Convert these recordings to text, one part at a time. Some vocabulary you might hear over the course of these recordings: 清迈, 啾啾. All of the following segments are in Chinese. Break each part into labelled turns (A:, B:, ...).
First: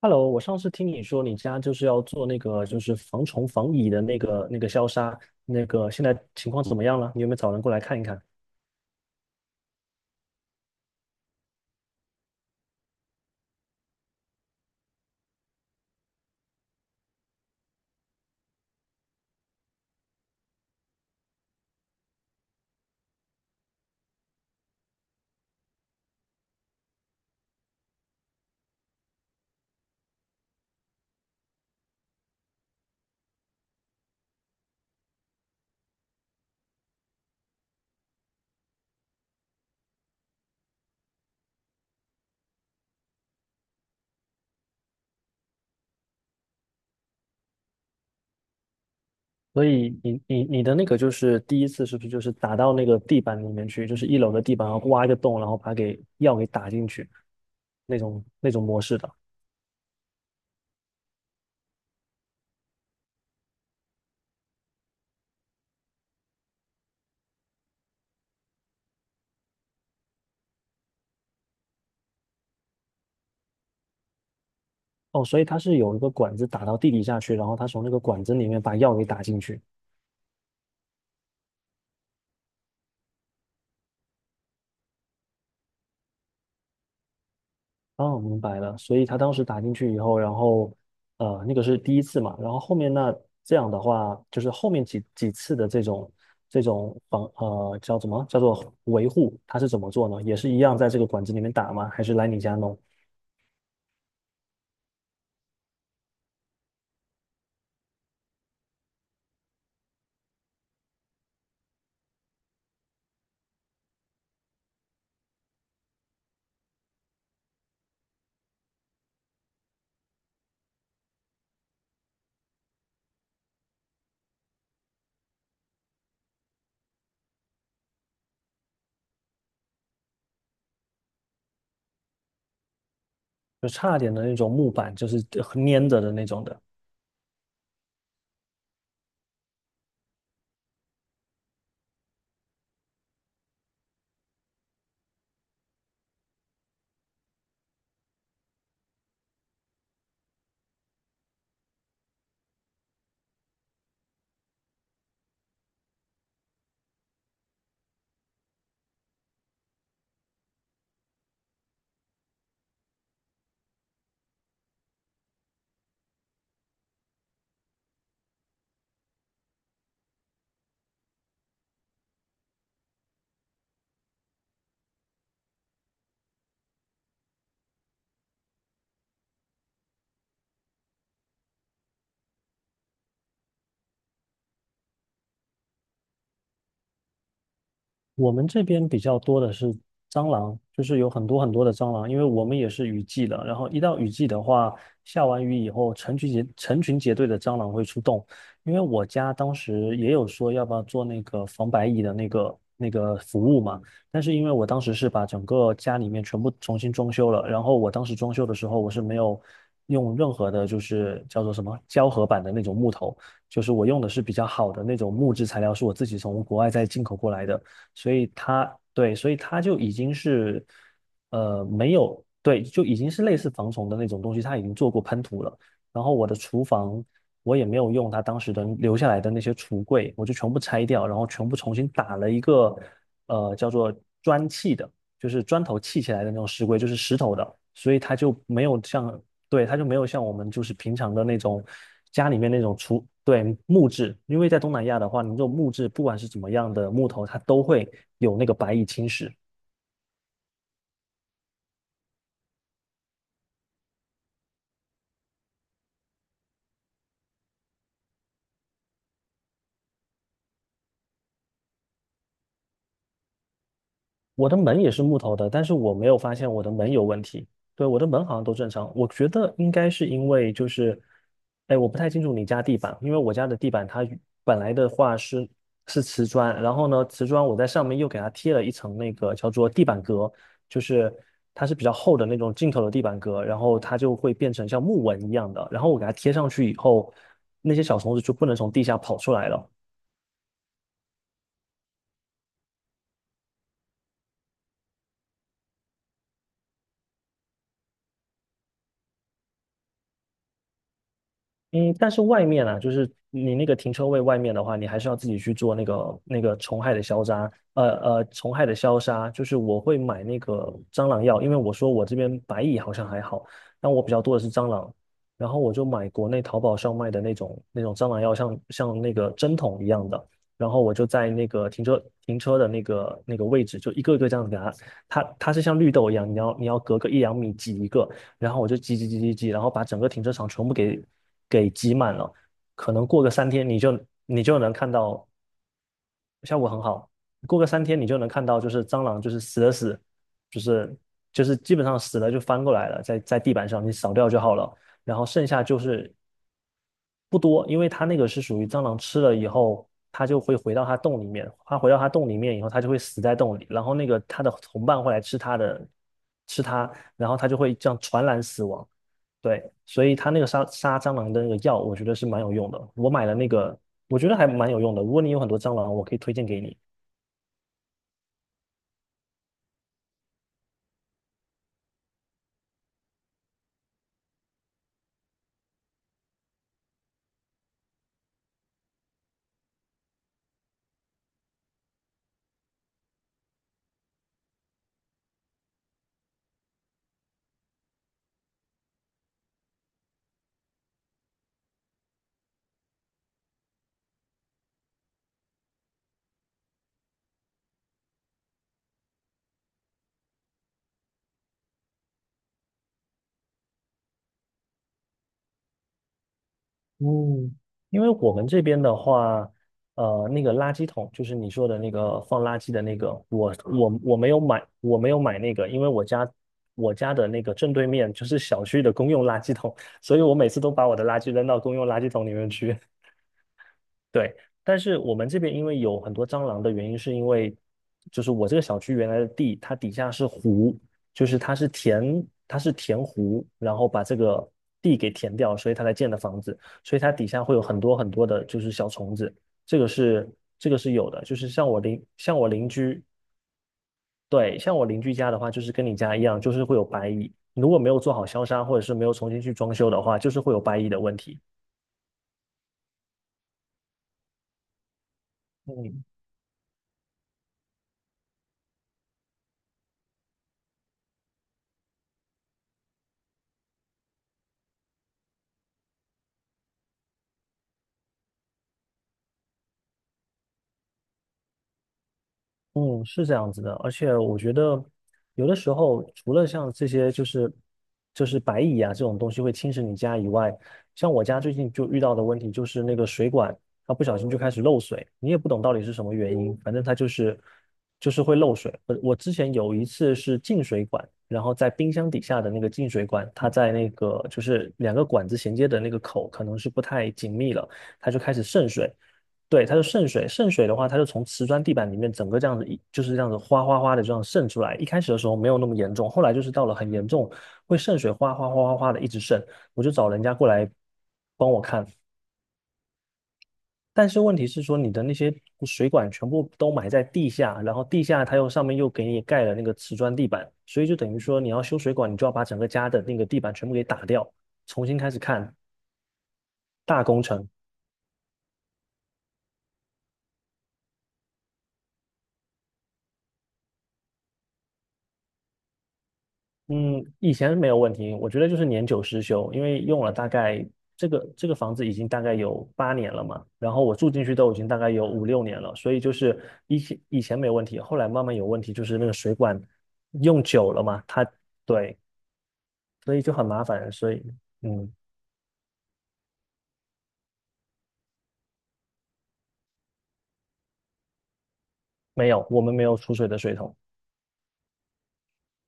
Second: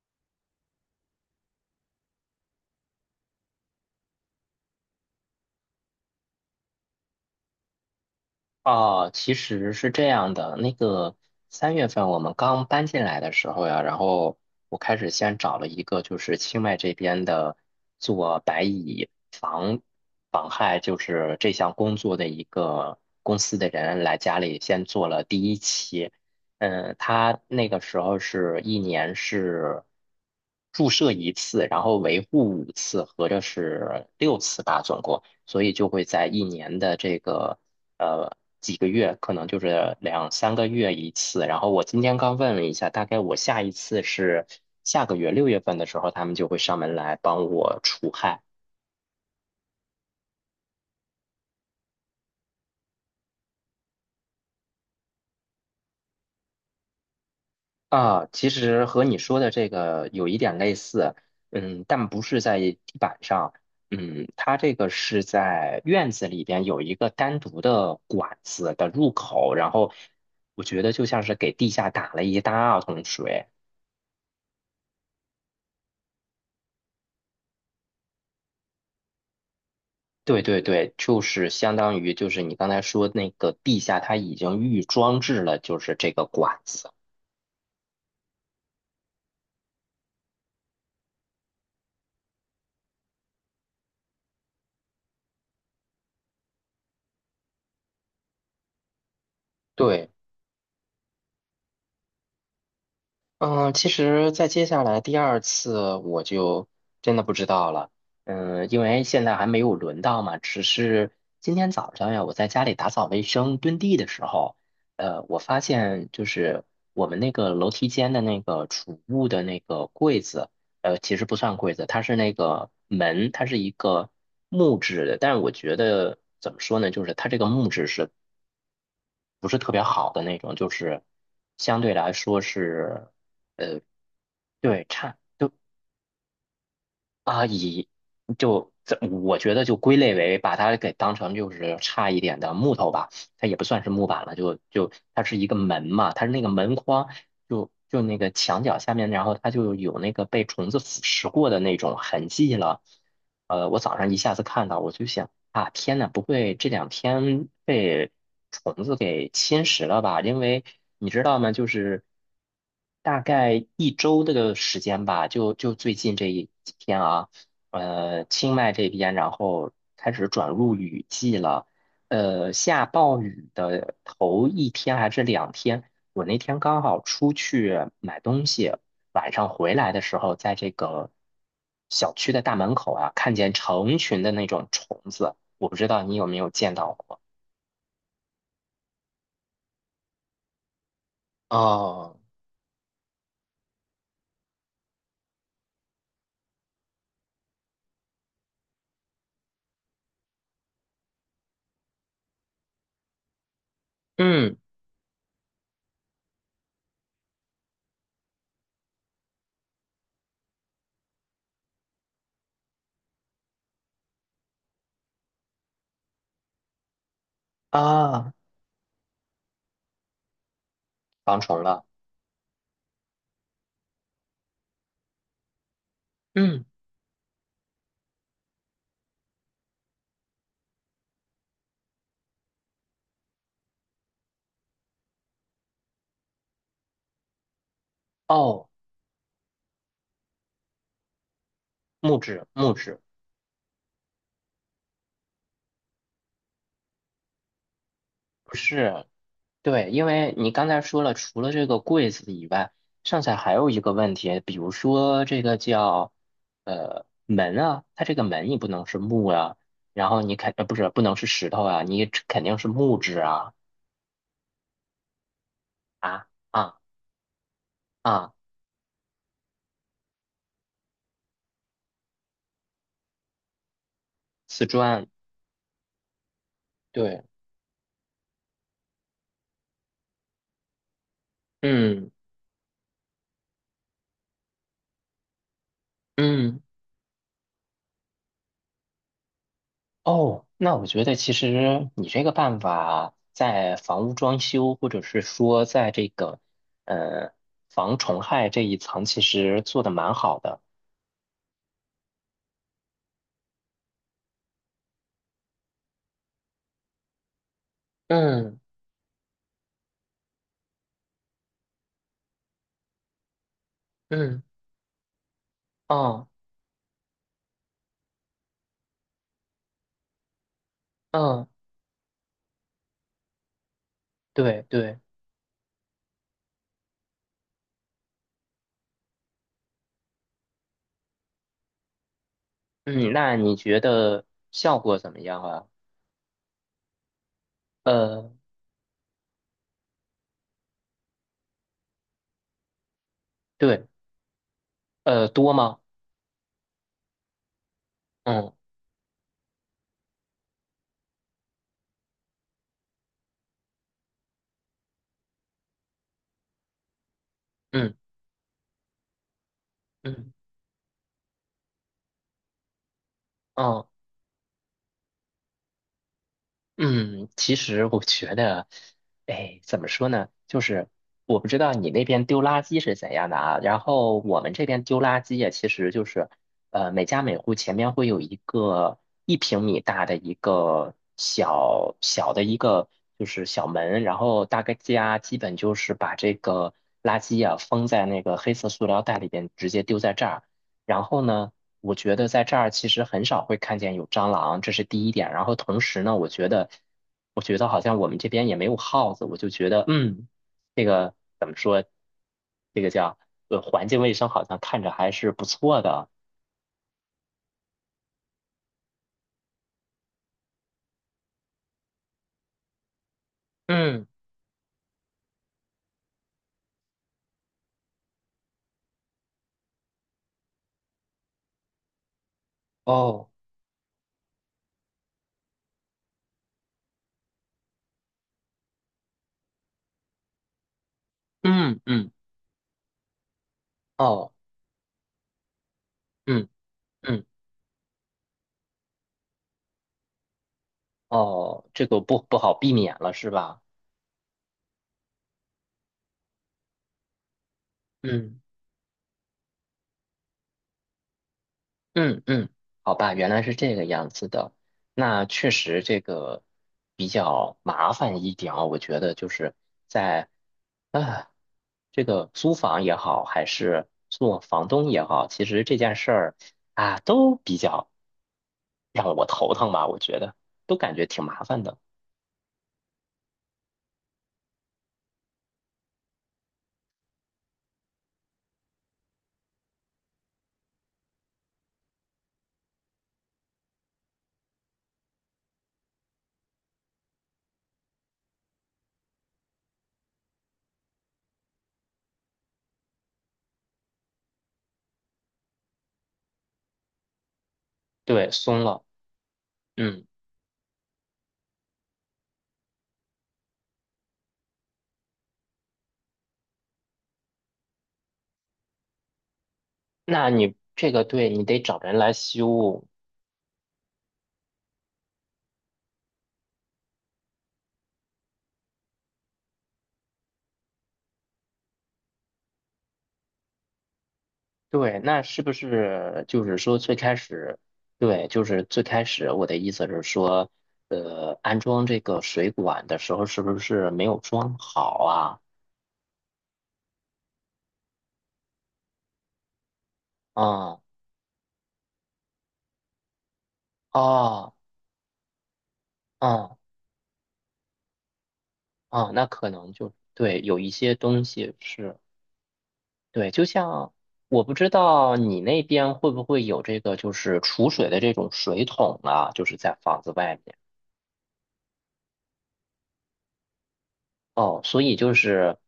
A: Hello，我上次听你说你家就是要做那个就是防虫防蚁的那个消杀，那个现在情况怎么样了？你有没有找人过来看一看？
B: 哦，其实是这样的，那个3月份我们刚搬进来的时候呀，然后我开始先找了一个就是清迈这边的做白蚁防害，就是这项工作的一个公司的人来家里先做了第1期。嗯，他那个时候是一年是注射1次，然后维护5次，合着是6次吧，总共，所以就会在一年的这个。呃几个月，可能就是2、3个月1次。然后我今天刚问了一下，大概我下一次是下个月6月份的时候，他们就会上门来帮我除害
A: 所以你的那个就是第一次是不是就是打到那个地板里面去，就是一楼的地板，然后挖一个洞，然后把给药给打进去，那种
B: 啊。其
A: 那种模
B: 实
A: 式
B: 和
A: 的。
B: 你说的这个有一点类似，嗯，但不是在地板上，嗯，它这个是在院子里边有一个单独的管子的入口，然后我觉得就像是给地下打了一大桶水。
A: 哦，所以它是有一个管子打到地底下去，然后它从那个管子里面把药给打进去。
B: 对对对，就是相当于就是你刚才说那个地下，它已经预装置了就是这个管子。
A: 哦，明白了。所以他当时打进去以后，然后那个是第一次嘛，然后后面那这样的话，就是后面几次的这种叫什么叫做维护，他是怎么做
B: 对，
A: 呢？也是一样在这个管子里面打吗？还是来你家弄？
B: 嗯，其实，在接下来第2次我就真的不知道了。嗯，因为现在还没有轮到嘛，只是今天早上呀，我在家里打扫卫生、墩地的时候，我发现就是我们那个楼梯间的那个储物的那个柜子，其实不算柜子，它是那个门，它是一个木质的，但是我觉得怎么说呢，就是它这个木质是不是特别好的那种，就是相对来说是
A: 就差点的那种木
B: 对
A: 板，就
B: 差。
A: 是粘着的那种的。
B: 啊，以不这我觉得就归类为把它给当成就是差一点的木头吧，它也不算是木板了，就它是一个门嘛，它是那个门框，就那个墙角下面，然后它就有那个被虫子腐蚀过的那种痕迹了。我早上一下子看到，我就想啊，天呐，不会这两天被虫子给侵蚀了吧？因为你知道吗，就是大概1周的时间吧，就最近这一几天啊。清迈这边，然后开始转入雨季了。下暴雨的头一天还是两天，我那天刚好出去买东西，晚上回来的时候，在这个小区的大门口啊，看见成群的那种虫子，我不知道你有没有见到过。
A: 我们这边比较多的是蟑螂，就是有很多很多的蟑螂，因
B: 哦，
A: 为我们也是雨季的。然后一到雨季的话，下完雨以后，成群结队的蟑螂会出动。因为我家当时也有说要不要做那个防白蚁的那个服务嘛，但是因为
B: 嗯
A: 我当时是把整个家里面全部重新装修了，然后我当时装修的时候我是没有用任何的，就是叫做什么胶合板的那种木头。就是我用的是比较好的那种木质材料，是我自己从国外再进口过来的。所以
B: 啊，
A: 它对，所以它就已经是
B: 防虫了。
A: 没有对，就已经是类似防虫的那种东西，它已经做过喷涂了。然后我的厨
B: 嗯，
A: 房我也没有用它当时的留下来的那些橱柜，我就全部拆掉，然后全部重新打了一个叫做砖砌的，就是砖头砌起来的那种石柜，就是石头的，所以它就没
B: 哦，
A: 有像对，它就没有像我们就是平常的那种
B: 木
A: 家里
B: 质
A: 面那
B: 木
A: 种
B: 质，
A: 厨，对，木质，因为在东南亚的话，你这种木质不管是怎么样的木头，它都会有那个
B: 不
A: 白蚁
B: 是。
A: 侵蚀，
B: 对，因为你刚才说了，除了这个柜子以外，剩下还有一个问题，比如说这个叫门啊，它这个门你不能是木啊，然后你肯不是不能是石头啊，你肯定是木质啊
A: 我的门也是木头的，但是我没有
B: 啊
A: 发现我的
B: 啊
A: 门有问题。对，我的门
B: 啊
A: 好像都正常。我觉得应该是因为就是，哎，我不太清楚你家地板，因为我家的地板它与本
B: 瓷
A: 来的
B: 砖，
A: 话是瓷砖，然后呢，
B: 对，
A: 瓷砖我在上面又给它贴了一层那个叫做地板革，就是它是比较
B: 嗯
A: 厚的那种进口的地板革，然后它就会变成像木纹一样的，然后我给它贴上
B: 嗯
A: 去以后，那些小虫子就不能从地下跑出来了。
B: 哦，那我觉得其实你这个办法在房屋装修或者是说在这个呃防虫害这一层，其实做的蛮好的，
A: 嗯，但是外面啊，就是你那个停车位外面的话，你还是要自己去做那个虫害的消杀，虫
B: 嗯。
A: 害的消杀，就是我会买那个蟑螂药，因为我说我这边白蚁好像还好，但我比较多的
B: 嗯，
A: 是蟑螂，然后我就买国
B: 哦，
A: 内淘宝上卖的那种蟑螂药像那个针筒一样的，然后我就在
B: 嗯，
A: 那个停车的那个位置，就一个一个这样子给
B: 对
A: 它，
B: 对，
A: 它是像绿豆一样，你要隔个1、2米挤一个，然后我就挤挤挤挤挤，然后把整个停车场全部给挤满了。可能
B: 嗯，
A: 过个
B: 那
A: 三
B: 你
A: 天，你
B: 觉
A: 就
B: 得
A: 你就能
B: 效
A: 看
B: 果怎么
A: 到
B: 样啊？
A: 效果很好。过个三天，你就能
B: 呃，
A: 看到，就是蟑螂就是死了，就是就是基本上死了就翻过来了，在地板上
B: 对，
A: 你扫掉就好了。然后剩
B: 多
A: 下就
B: 吗？
A: 是不多，因为它那个是
B: 嗯
A: 属于蟑螂吃了以后，它就会回到它洞里面。它回到它洞里面以后，它就会死在洞里。然后那个它的同伴会来吃它的，吃它，然后它就会这
B: 嗯
A: 样传染死亡。对，所以它
B: 嗯，
A: 那个杀蟑螂的那个药，我觉得是蛮有用的。我买了那个，
B: 哦
A: 我觉得还蛮有用的。如果你有很多蟑螂，我可以推荐给你。
B: 嗯，其实我觉得，哎，怎么说呢？就是我不知道你那边丢垃圾是怎样的啊。然后我们这边丢垃圾呀，其实就是，呃，每家每户前面会有一个1平米大的一个小小的一个就是小门，然后大概家基本就是把这个垃圾呀封在那个黑色塑料袋里边，直接丢在这儿。然后呢？我觉得在这儿其实很少会看见有蟑螂，这是第1点。然后同时呢，我觉得，我觉得好像我们这边也没有耗子，我就觉得，嗯，这个叫环境卫生好像看着还是不错的。
A: 嗯，因为我们这边的话，那个垃圾桶就是你说的那个放垃圾的那个，我我
B: 嗯，
A: 我没有买，我没有买那个，因为我家的那个正对面就是小区的公用垃圾桶，所以我每次都把我的垃圾扔到公用垃圾桶里面去。
B: 哦，
A: 对，但是我们这边因为有很多蟑螂的原因，是因为就是我这个小区原来的地，它底下是湖，就是
B: 嗯嗯，
A: 它是填湖，然后把这
B: 哦，
A: 个地给填掉，所以它才建的房
B: 嗯
A: 子，所以它
B: 嗯，
A: 底下会有很多很多的就是小虫子，这个是这个是有的，就是
B: 哦，这个不
A: 像
B: 不
A: 我
B: 好
A: 邻
B: 避免
A: 居，
B: 了是吧？
A: 对，像我邻居家的话，就是跟你家一样，就是会有白蚁，如果没有做好
B: 嗯
A: 消杀或者是没有重新去装修的话，就是会有白蚁的问题。
B: 嗯嗯，好吧，原来是这个样子的。那确实这
A: 嗯
B: 个比较麻烦一点啊，我觉得就是在。啊，这个租房也好，还是做房东也好，其实这件事儿啊，都比较让我头疼吧，我觉得都感觉挺麻烦的。
A: 嗯，是这样子的，而且我觉得有的时候，除了像这些就是白蚁啊这种东西会侵蚀你家以外，像我家最近就遇到的问题就是那个水管它不小心就开始漏水，你也不懂到底是什么原因，反正它就是会漏水。我之前有一次是进水管，然后在冰箱底下的那个进水管，它在那个就是两个管子衔接的那个口可能是不太紧密了，它就
B: 对，
A: 开始
B: 松
A: 渗
B: 了，
A: 水。对，它是
B: 嗯，
A: 渗水，渗水的话，它就从瓷砖地板里面整个这样子就是这样子哗哗哗的这样渗出来。一开始的时候没有那么严重，后来就是到了很严重，会渗水哗哗哗哗哗的一直渗。我就找人
B: 那
A: 家过
B: 你
A: 来
B: 这个对你
A: 帮
B: 得
A: 我
B: 找
A: 看，
B: 人来修，
A: 但是问题是说你的那些水管全部都埋在地下，然后地下它又上面又给你盖了那个瓷砖地板，所以就等于说你要修水管，你就要把整个家的那个地板全部给打掉，重新
B: 对，
A: 开始
B: 那是不
A: 看
B: 是就是说最
A: 大
B: 开
A: 工程。
B: 始，对，就是最开始我的意思是说，安装这个水管的时候是不是没有装好啊？
A: 嗯，以前没有问题，我觉得就是年久失修，因为用了大概
B: 嗯，
A: 这个房子已经大概有8年了嘛，然后我住进去
B: 哦，
A: 都已经大概有5、6年了，所以就是
B: 嗯。
A: 以前没有问题，后来慢慢有问题，就是那
B: 啊，
A: 个
B: 那
A: 水
B: 可
A: 管
B: 能就对，
A: 用
B: 有一
A: 久了
B: 些
A: 嘛，
B: 东
A: 它
B: 西
A: 对，
B: 是，
A: 所以
B: 对，
A: 就
B: 就
A: 很麻烦，
B: 像
A: 所以
B: 我不知
A: 嗯，
B: 道你那边会不会有这个，就是储水的这种水桶啊，就是在房子外面
A: 没有，我们没有储水的水桶。
B: 哦，所以就是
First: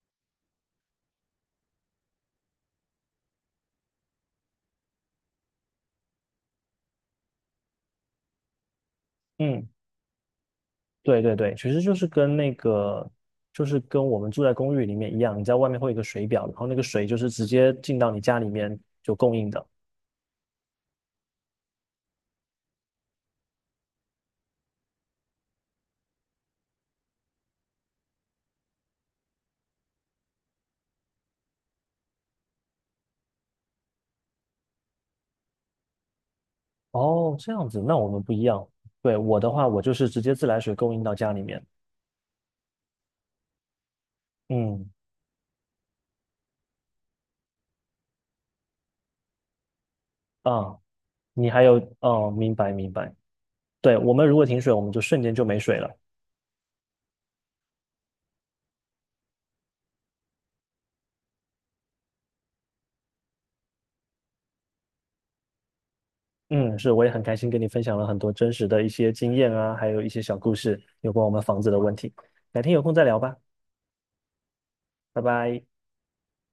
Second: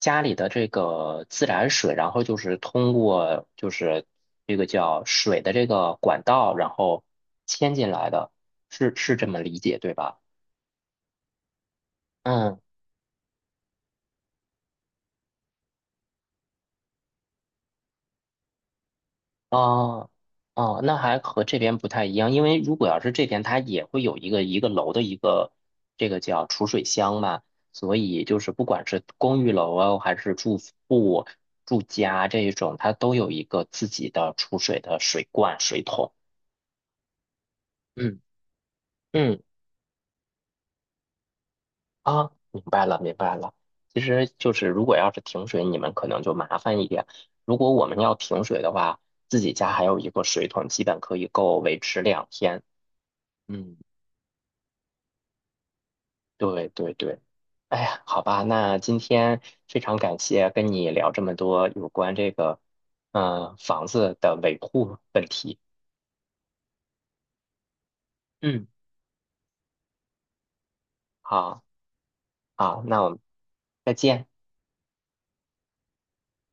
B: 家里的这个自来水，然后就是通过就是这个叫水的这个管道，然后牵进来的，是是这么理
A: 嗯，
B: 解对吧？
A: 对对对，其实就是跟那
B: 嗯。
A: 个，就是跟我们住在公寓里面一样，你在外面会有一个水表，然后那个水就是直接进到你家里面就供应的。
B: 哦哦，那还和这边不太一样，因为如果要是这边，它也会有一个一个楼的一个这个叫储水箱嘛，所以就是不管是公寓楼啊，还是住户住家这一种，它都有一个自己的储水的水罐、水桶。
A: 哦，这样子，那我
B: 嗯
A: 们不一样。对，我
B: 嗯
A: 的话，我就是直接自来水供应到家里面。
B: 啊，明白了明白了。其实就是如
A: 嗯，
B: 果要是停水，你们可能就麻烦一点。如果我们要停水的话，自己家还有一个水桶，
A: 啊，
B: 基本可以
A: 你
B: 够
A: 还有，
B: 维持两
A: 哦，明
B: 天。
A: 白明白。
B: 嗯。
A: 对，我们如果停水，我们就瞬间就没水了。
B: 对对对，哎呀，好吧，那今天非常感谢跟你聊这么多有关这个，嗯、房子的维护问题。
A: 嗯，是，我也很开心跟你分享了很多真
B: 嗯，
A: 实的一些经验啊，还有一些小故事，有关我们房
B: 好，
A: 子的问题。改天
B: 好，
A: 有空
B: 那
A: 再
B: 我们
A: 聊吧，
B: 再见。
A: 拜拜。